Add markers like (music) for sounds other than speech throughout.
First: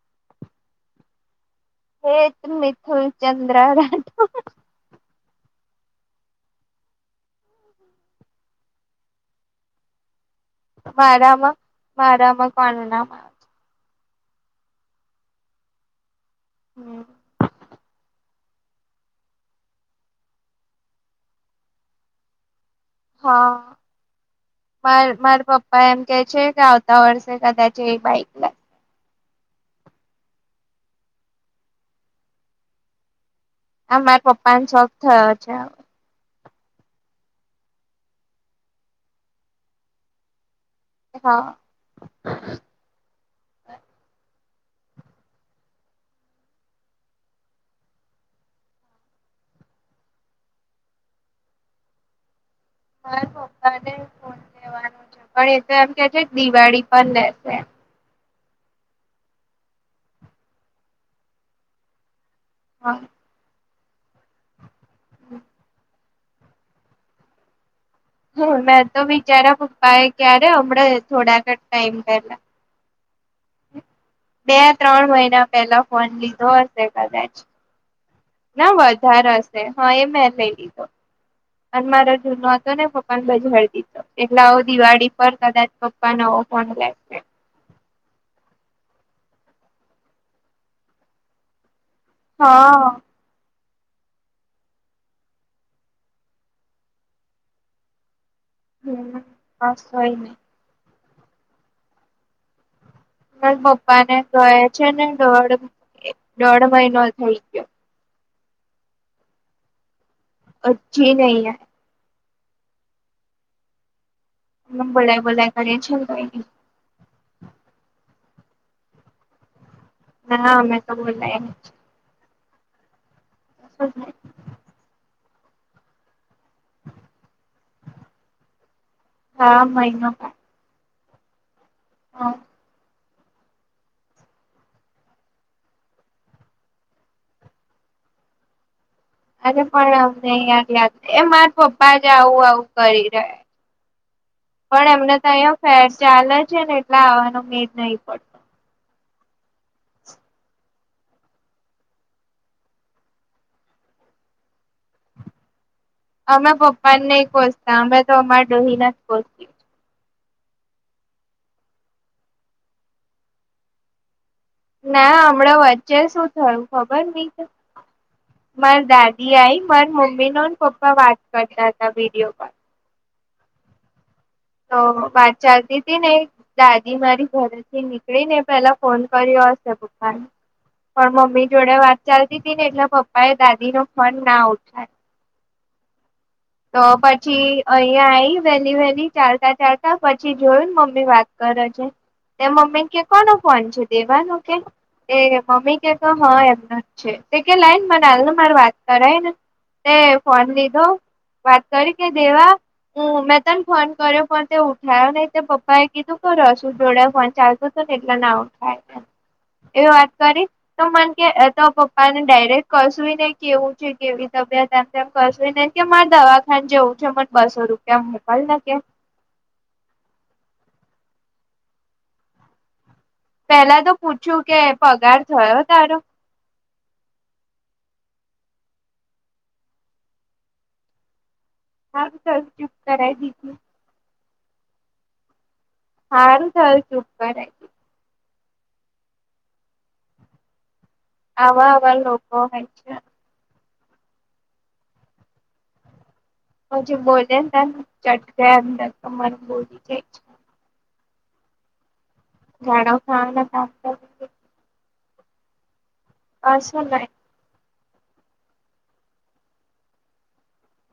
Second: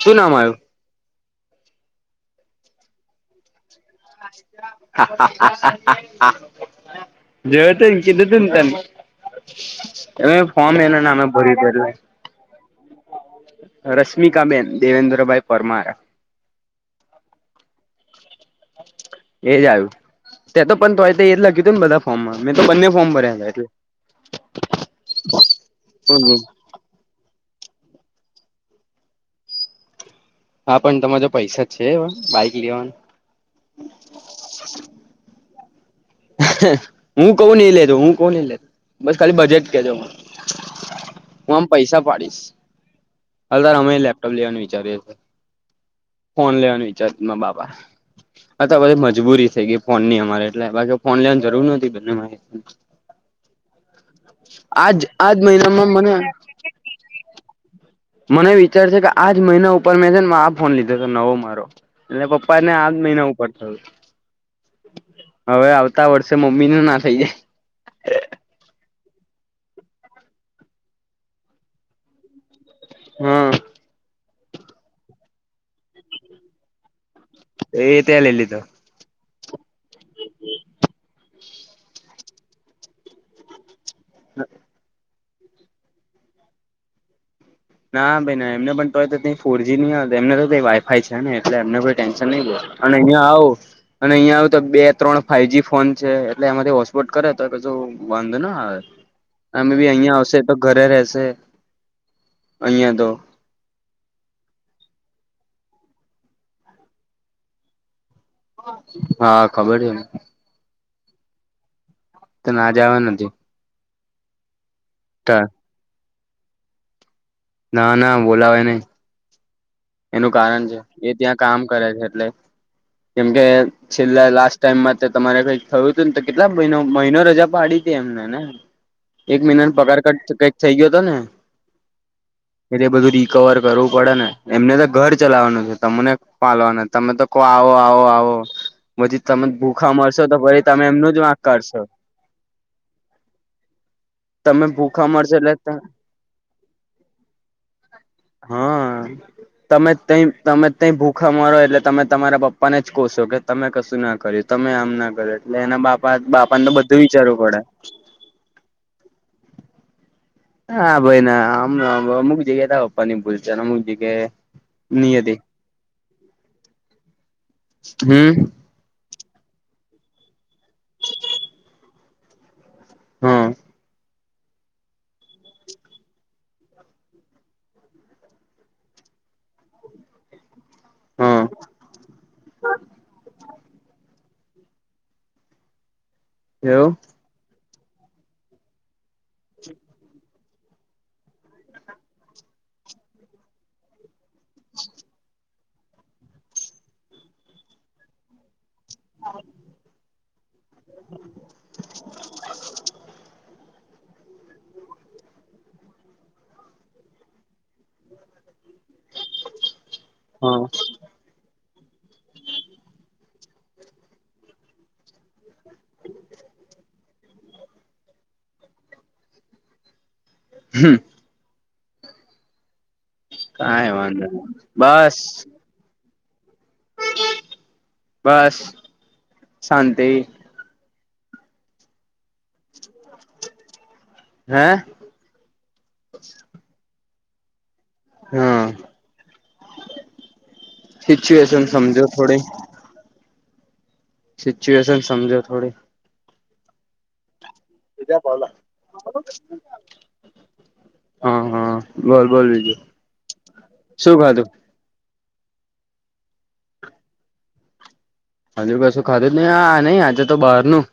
શું નામ આવ્યું? હેત, મિથુન, ચંદ્ર રા આ આ આ આ આ આ. જોયું તુન કીધું તુંન તન (unintelligible) ફોર્મ એના નામે મારામાં ભરી ભર્યું. મારામાં કોનું નામ આવે છે? રશ્મિકાબેન દેવેન્દ્રભાઈ પરમાર. હમ્મ. એજ આયું, તે તો પણ તોય તો એજ લખ્યું તું ન બધા ફોમમાં મે તો બંને ફોર્મ ભર્યા તા એટલે. હા હમ હમ. તા વર્ષે કદાચ એ બાઈક લાઈ હા, પણ તમાર જોડ પૈસા છે એવા બાઈક લેવાનું? આ માર પપ્પાન શોખ થયો છે હવ. હું કવ ન એ લેજો, હું કવ ન એ લેજો, બસ ખાલી બજેટ કેજો મન. એ હઅ. પૈસા પાડીશ, હાલ તાર અમેય લેપટોપ લેવાનું વિચારીએ ફોન લેવાનું વિચાર માર બાપા. આ તો આ બધી મજબૂરી થઈ ગઈ, ફોનની અમારે એટલે બાકી ફોન લેવાની જરૂર નતી (unintelligible) મારે. માર પપ્પાને ફોન આજ લેવાનું છે આજ પણ એ તો મહિનામાં એમ કે મને છે દિવાળી પણ લેશે. મને વિચાર છે કે આજ મહિના ઉપર મે છે ન આ ફોન લીધો તો નવો મારો. એટલે પપ્પાને આજ હા મહિના ઉપર થયું, હવે આવ- - તા વર્ષે મમ્મીનું ના થઈ જાય. મેં તો બિચારા પપ્પા એ ક્યારે હમણાં થોડાક જ ટાઈમ પેલા- - હમ્મ. બે-ત્રણ મહિના પહેલા ફોન લીધો હશે કદાચ. એ તે લઈ લીધો ના વધાર હ શે. હઅ, એ મેં લઈ લીધો અન મારો જૂનો હતોને પપ્પાન બજાળ દી એટલે અવ દિવાળી પર કદાચ પપ્પા નવો ફોન લેશે. ના ભઈ ના એમને પણ તોય તે તઈ ફોરજી ની આવતું એમને તો તઈ વાઈફાઈય છે ને એટલે એમને ટેન્શન નઈ લે હા. અન અહિયાં આવુ અન અહિયાં આવુ તો બે-ત્રણ ફાઈવજી ફોન છે, એટલે એમાંથી હોટસ્પોટ કરે તોય કશું વાંધો ના આવે, હમ એમ બસ બી હોય અહિયાં ને આવશે તો ઘરે રેશે અહીંયા તો. પણ પપ્પાને તોય છે ને દોઢ દોઢ મહિનો થઈ ગયો. હા, ખબર છે ને. અજી નઈ ને. તો ના જ આવે નથી. મન બોલાઈ બોલાઈ કરીયે છે ન તોય નઈ. ના, ના, બોલાવાય નઈ. એનું ના કારણ અમે છે તો એ બોલાય ત્યાં કામ કરે છે એટલે કેમ કે છેલ્લે લાસ્ટ ટાઈમમાં તે તમારે કઈક થયું તું ન તો કેટલા મહિનો મહિનો રજા પાડી તી એમને ને. એક હા મહિનાન પગાર કટ કંઈક થઈ ગયો તો ને. હઅ. એટલે બધું રીકવર કરવું પડે ને. એમને તો ઘર ચલાવાનું છે, તમને પાલવાના તમે તો કો આવો આવો આવો. પછી તમે અરે, ભૂખા પણ મરશો અમને તો પછી યાદ તમે યાદ એમનું જ એ વાંક માર કાઢશો પપ્પા જ આવું આવું કરી રહ્યા તમે પણ ભૂખા એમને મરશો તહીયાં એટલે ફેસ્ટ ચાલે છે ન એટલે આવાનો મેળ નઈ પડતો. હઅ. તમે તઈ તમે તઈ ભૂખા મરો એટલે તમે તમારા પપ્પાને જ કોશો કે તમે કશું ના કર્યું, તમે આમ ના કર્યું, એટલે એના બાપા અમે બાપાન તો પપ્પા બધું ને નહી વિચારવું પડે. કોસતા અમે તો અમાર ડોહીના જ પોહચશી. હા ભાઈ ના આમ અમુક જગ્યાએ તો અપવાની ભૂલતા અને અમુક જગ્યાએ ના ની હતી હમણાં વચ્ચે શું થયું ખબર નહિ કે હમ્મ. માર દાદી આઈ મારા મમ્મી નું પપ્પા વાત કરતા હતા વિડીયો કોલ હા. તો વાત ચાલતી હતી ને દાદી મારી ઘરેથી નીકળી ને પેલા ફોન કર્યો હશે પપ્પાને પણ હા મમ્મી જોડે વાત ચાલતી હતી ને એટલે પપ્પા એ દાદી નો ફોન ના ઉઠાયો તો એવું પછી અહિયાં આઈ વેલી વેલી ચાલતા ચાલતા પછી જોયું ને મમ્મી વાત કરે છે એ મમ્મી કે કોનો ફોન છે દેવાનું કે એ મમ્મી કે કા હા એમના જ છે તે કે લય ને મને હાલને માર વાત કરાય ને ને ફો પંદી તો વાત કરી કે દેવા હું મેં તને ફોન કર્યો પણ તે ઉઠાયો નહી પપ્પા એ કીધું કરો શું જોડે ફોન ચાલતો હતો ને એટલા ના ઓખાય એવી વાત કરી હા તો મને કે તો પપ્પા ને ડાયરેક્ટ કશું ને કેવું છે કેવી તબિયત એમ તેમ કશું ને કે મારે દવાખાન જેવું છે મને બસો રૂપિયા મોકલ ને કે હમ્મ. પેલા કાઈ તો વાંધો નઈ પૂછ્યું કે બસ પગાર થયો તારો બસ શાંતિ હા સ ચુપ કરાવ દીજું હે હા થયુ તુ (unintelligible) નહી. હા સિચ્યુએશન આવા આવા સમજો લોકો થોડી હોય છે સિચ્યુએશન સમજો થોડી હ જે બોલે ને તે ચટ મન બોલી જાય છે. હા હા બોલ બોલ બીજું ગાળો ખાવાના કામ શું કરે ખાધું હા શું ખાય હજુ કશું ખાધું જ નહી આ નહી આજે તો બહાર નું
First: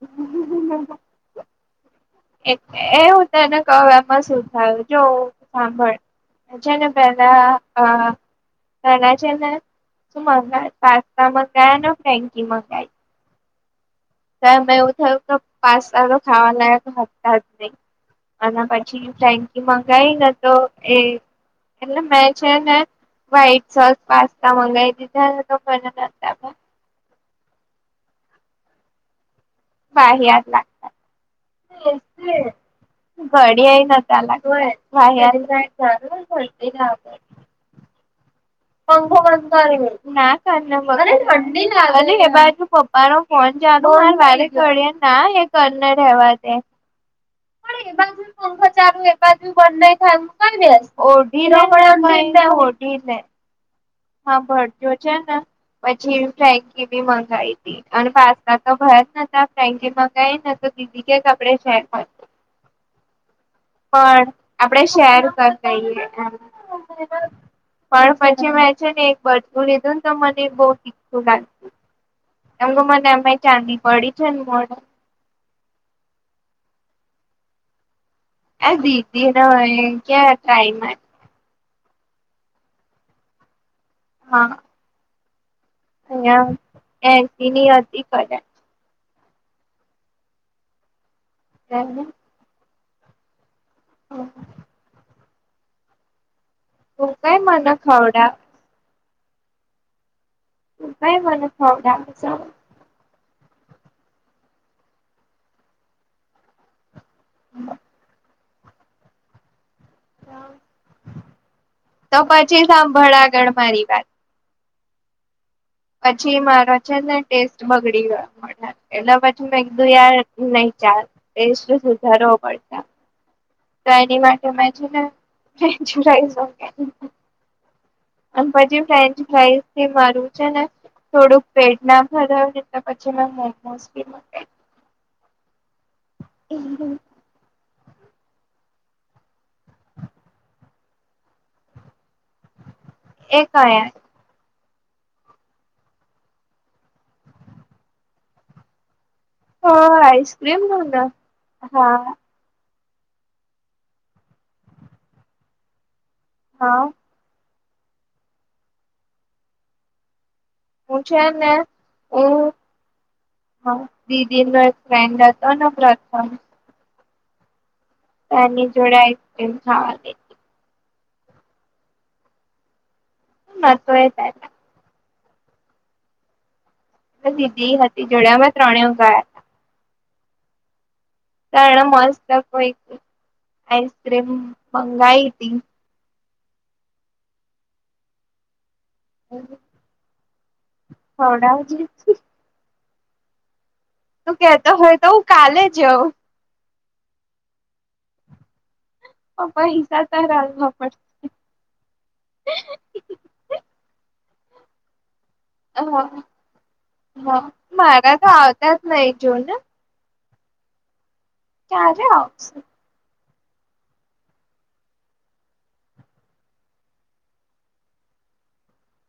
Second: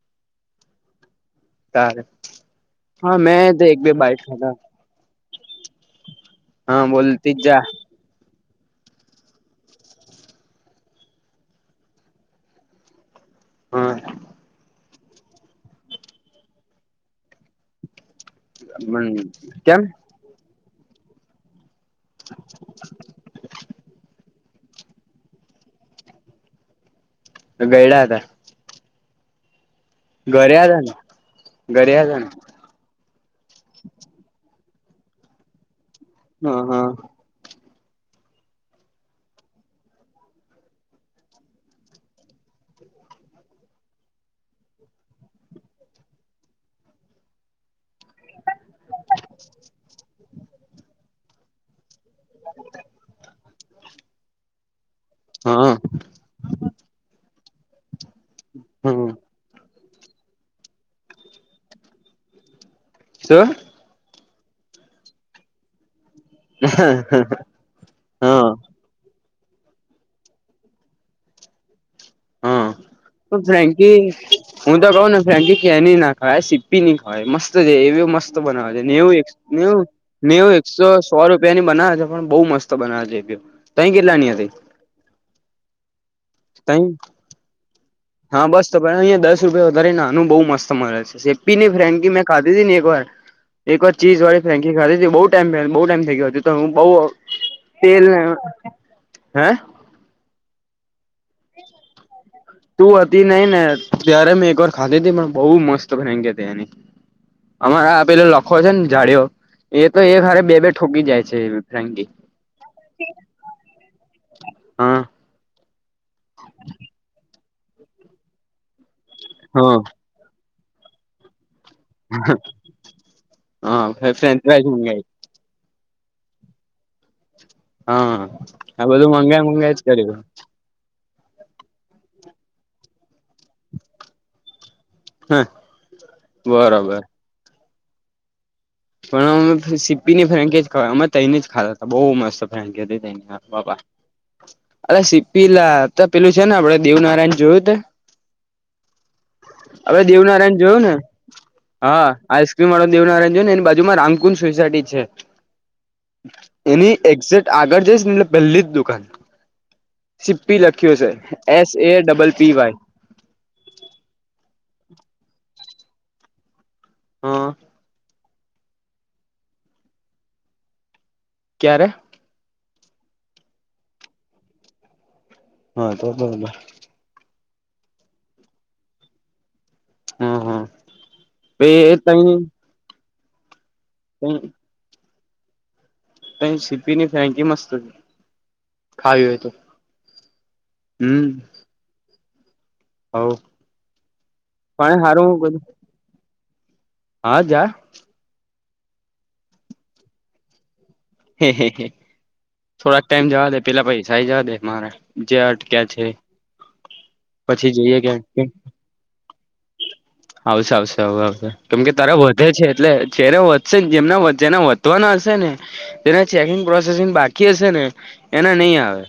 હમ્મ હમ્મ તારે એ હા હું તને મેં એક કહું બે એમાં બાઈટ શું ખાધા થયુ જો સાંભળ હા જેને બોલતી પેલા જ જા અ એને છે ને શું મંગયા પાસ્તા મંગાયા ને ફ્રેકી મંગાઈ હા. તો એવું થયું કે પાસ્તા તો ખાવા લાયક હતા જ નહી અને પછી ફ્રેન્કી કેમ મંગાઈ ને તો એ એટલે મેં છે ને વ્હાઈટ સોસ પાસ્તા મંગાવી દીધા તો મને અને તેમાં તો ગયડા હતા. વાહિયાત ઘરે હતા ને ઘરે હતા ને ઘડિયા નતા લાગવા હા (unintelligible) પંખો બંધ કરવી ના કર મને ઠંડી લાગે એ બાજુ પપ્પા નો ફોન ચાલુ હોય વાળે ઘડીએ ના એ કર્નડ રહેેવા દે (unintelligible) હજાર એકાદ બનાઈ થાય કર દે ઓઢી પણ એમ (unintelligible) હા ભરો છે ને હા હા પછી ફેક બી મંગાવી હતી અને પાસ્તા તો ભય જ હમ ન ફેન્કી મંગાવાઈ (unintelligible) બીજે કે કપડે શેર હોય શું પણ આપડે શેર કર દઈએ હ. પણ પછી મેં છે ને, એક બારથી લીધું ને, તો મને બહુ તીખું લાગતું. એમ હા તો મને એમાંય ચાંદી ફ્રેન્કી પડી છે ને, મોડે. હું તો કઉ ને કેની ના ખાય સીપ્પી ની ખાય મસ્ત છે, એવી મસ્ત. એ બનાવે છે, નેવું એક દીદી ને નેવું કે નેવું એકસો. ટ્રાયમાં સો રૂપિયા ની બનાવે છે, પણ બહુ મસ્ત બનાવે છે, તહી કેટલાની હતી. અહીં તઈ એસી નહીં હતી કઈ. હા બસ તો અહીયાં દસ રૂપિયા વધારે નાનું બહુ મળે છે, સેપી ની ફ્રેન્ડ મે. ખાધી ને એક વાર એક વાર ચીઝ વાળ ફેંકી ખાધી, બહુ ટાઈમ બઉુ ટાઈમ થઈ ગયો. તો હું બઉ તું કઈ મને તેલને, ખવડાવ હે? ભાઈ, મને ખવડાવે. તું હતી નઈ ને, ત્યારે મેં એક વાર ખાધી તી, પણ બહુ મસ્ત ફેગ તની. અમારે આ પેલો લખો છે ને, જાડીઓ. એ તો એ હરે બે-બે ઠોકી જાય છે, ફી. તો પછી સાંભળ આગળ મારી વાત. હા. પછી મારો છે ને, ટેસ્ટ બગડી ગયો, એટલે પછી મે હા એકું યાર. નહી ચાલ, એ શું સુધારવો પડશે. તો હા એની ફ્રેન્ચ માટે મે ફ્રાઈઝ છે ને. મંગાઈ હા અને આ પછી બધું ફ્રેન્ચ મંગાઈ મંગાઈ જ ફ્રાઈઝ કર્યું મારું છે ને. થોડુંક પેટ ના ભરાયને, તો પછી મેં મોમોસી મ. હા, મંગાઈ બરોબર. પણ અમે સીપી ને ફન્કેજ અમે તને જ ખાતા હતા, બઉુ મસ્ત ફ્રેન્કે. એ પ કયા અરે સિપીલા તો પેલું છે ને, આપડે દેવનારાયણ જોયું. તો હવે દેવનારાયણ આઈસ્ક્રીમ નું જોયું ને, હા, આ. મા દેવનારાયણ જો ને, એની બાજુમાં રામકુંન સોસાયટી છે, હા એની એક્ઝેક્ટ આગળ જઈશ ને, એટલે પહેલી જ દુકાન. સીપ્પી લખ્યો હું છે, ને S A double P Y. હા, દીદી ફ્રેન્ડ હતો, અને પ્રથમ હા. ની જોડેમવા. ક્યારે. હ, મા તોય. હા, તોબ. દીધદી હતી, જોડ્યામાંં ત્રણે ગાયા. હમ, હમ. સર ના મસ્ત કોઈ આઈસક્રીમ મંગાવાઈ હતી. સીપીની ફેકી મસ્ત હતી, ખાવી હોય તો. હમણાં જ. હ. તું કેહેતો હોય તો, હું કાલે જઉં. હા, જા. પ પ હિસા તો રાવા પડ. (unintelligible) હે, હ, થોડાક ટાઈમ જવા દે, પેલા પૈસાઈ જવા દે મારા જે. અટક્યા છે હા, હા, પછી જઈએ કે મારા તો આવતા જ નહી જોને. આવશે, આવશે, આવ આવશે કેમ કે ક્યારે તારા વધે આવશે છે, એટલે. જેને વધશે ને, જેમના જેના વધવાના હશે ને. જેના ચેકિંગ પ્રોસેસિંગ બાકી હશે ને, એના નહીં આવે,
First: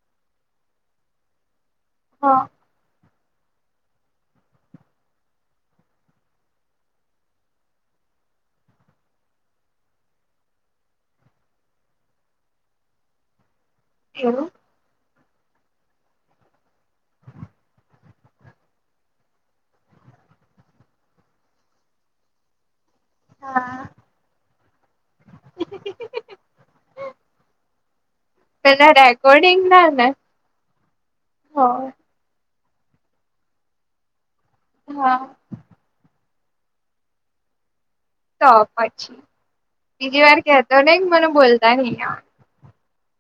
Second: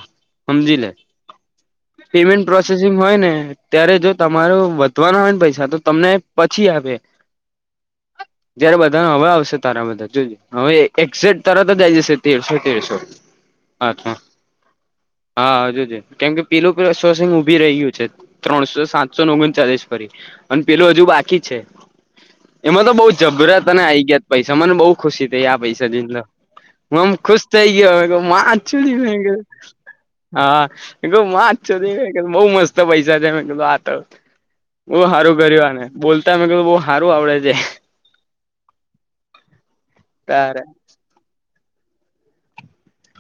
સમજી લે. હા પેમેન્ટ પ્રો. પ્રોસેસિંગ હોય ને, ત્યારે જો તમારો વધવાના હોય ને, પૈસા તો તમને પછી આપે. (unintelligible) જયારે બધા ને હવે આવશે, તારા બધા જોજ હવે એક્ઝે તાર. જશે, તેરસો-તેરસો, અચ્છા. એવું હા હજુ છે, કેમ કે પીલું ઉભી રહ્યું છે, ત્રણસો-સાતસો ને, ઓગણચાલીસ ફરી. અને પેલું હજુ બાકી જ છે, એમાં તો બઉ. જબરા તને આ આવી ગયા, પૈસા મને બહુ ખુશી થઈ આ પૈસા જે. હમ, ખુશ થઇ ગયો, હમ, પેલા નાચ. રેકોર્ડિંગ ના ને હા, એ તો હ નાચ. બઉુ મસ્ત પૈસા છે, મે કીધું આ ત બહુ હા સારું કર્યું આને. બોલતા, અમે કીધું બહુ સારું આવડે છે. તો પછી બીજી વાર તારે કેતો ને, મને બોલતા નઈ આવડે.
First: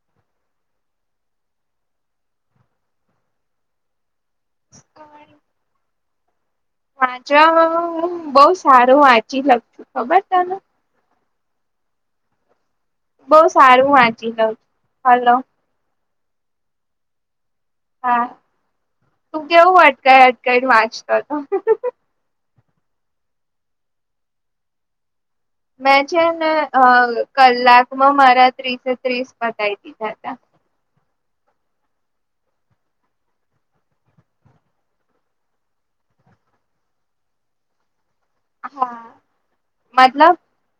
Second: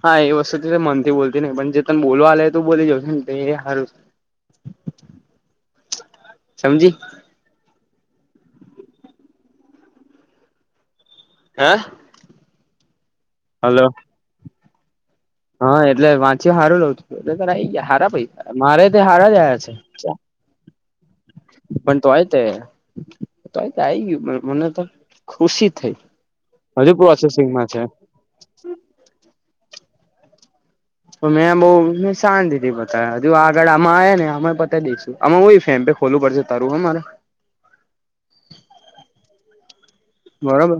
હા, એ વસ્તુથી મનથી બોલતી ન, પણ જે તને બોલવા આવેલે તું બોલી જઉ, ને એ સારું. કોણ? સમજી. હ, બહુ સારું વાંચી-લખી શકું છુ, ખબર તને? હા. બહુ સારું વાંચી લઉ, હલો. હા, એટલે વાંચ્યું સારું લઉં, તું એટલે તઈ ગયા. હાર પ હા મારે તે હારા તું જયા છે. કેવું અટકાઈ અટકાઈને વાંચતો હતો (unintelligible) તય તે, તય તો આ મને તો ખુશી થઈ મેં છે ને, હજુ પ્રોસેસિંગમાં છે. કલાકમાં મારા ત્રીસે-ત્રીસ પતાવી દીધા હતા. તો મેં બહુ મે શાંત દીધી હતા, હજુ આગળ આમાં આ ને અમે પતાવી દઈશું. આમાં હો, ફેમ પે ખોલુંડ તાર હ મારે હા, મતલબ? બરોબર,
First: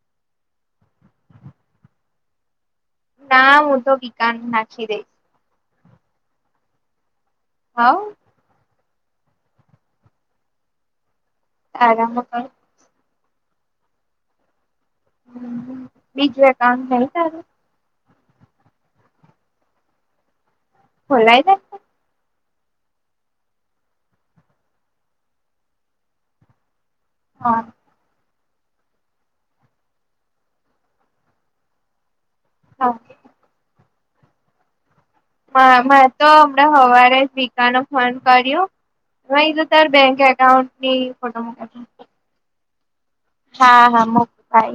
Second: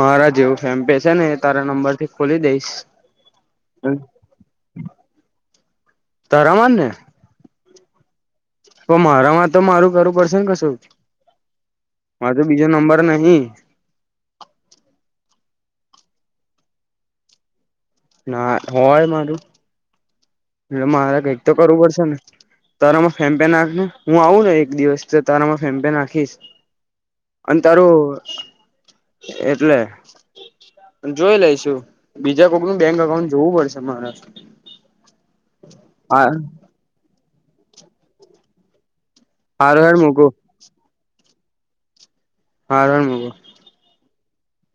મારા જેવું ફેમ પે છે ને, એ તારા નંબર થી ખોલી દઈશ. ના, હું તો કિકાન નાખી દઈશ. તો રહેવા દે. હા. પણ મારા માં તો મારું કરવું પડશે ને, કશું મા તો તારામાં બીજો નંબર નહી. હ, બીજું એક આામ નઈ તારું. ના હોય, મારું. એટલે મારે કઈક ખોલાઈ તો જશે કરવું પડશે ને. તારામાં ફેમ્પેન નાખ ને, હું આવું ને, એક દિવસ તારા ફેમ્પેન નાખીશ. અને હા તારું એટલે જોઈ લઈશુ. બીજા કોકનું બેંક અકાઉન્ટ જોવું પડશે, મારા હમણાં, તો હમણાં સવારે વકા ન ફોન કર્યું. હમણાં એ તો તાર હારું હેડ બેંક મૂકું એકાઉન્ટની ફોટો મુકા છે. હા, આરામો. હા, હા, મોઈ.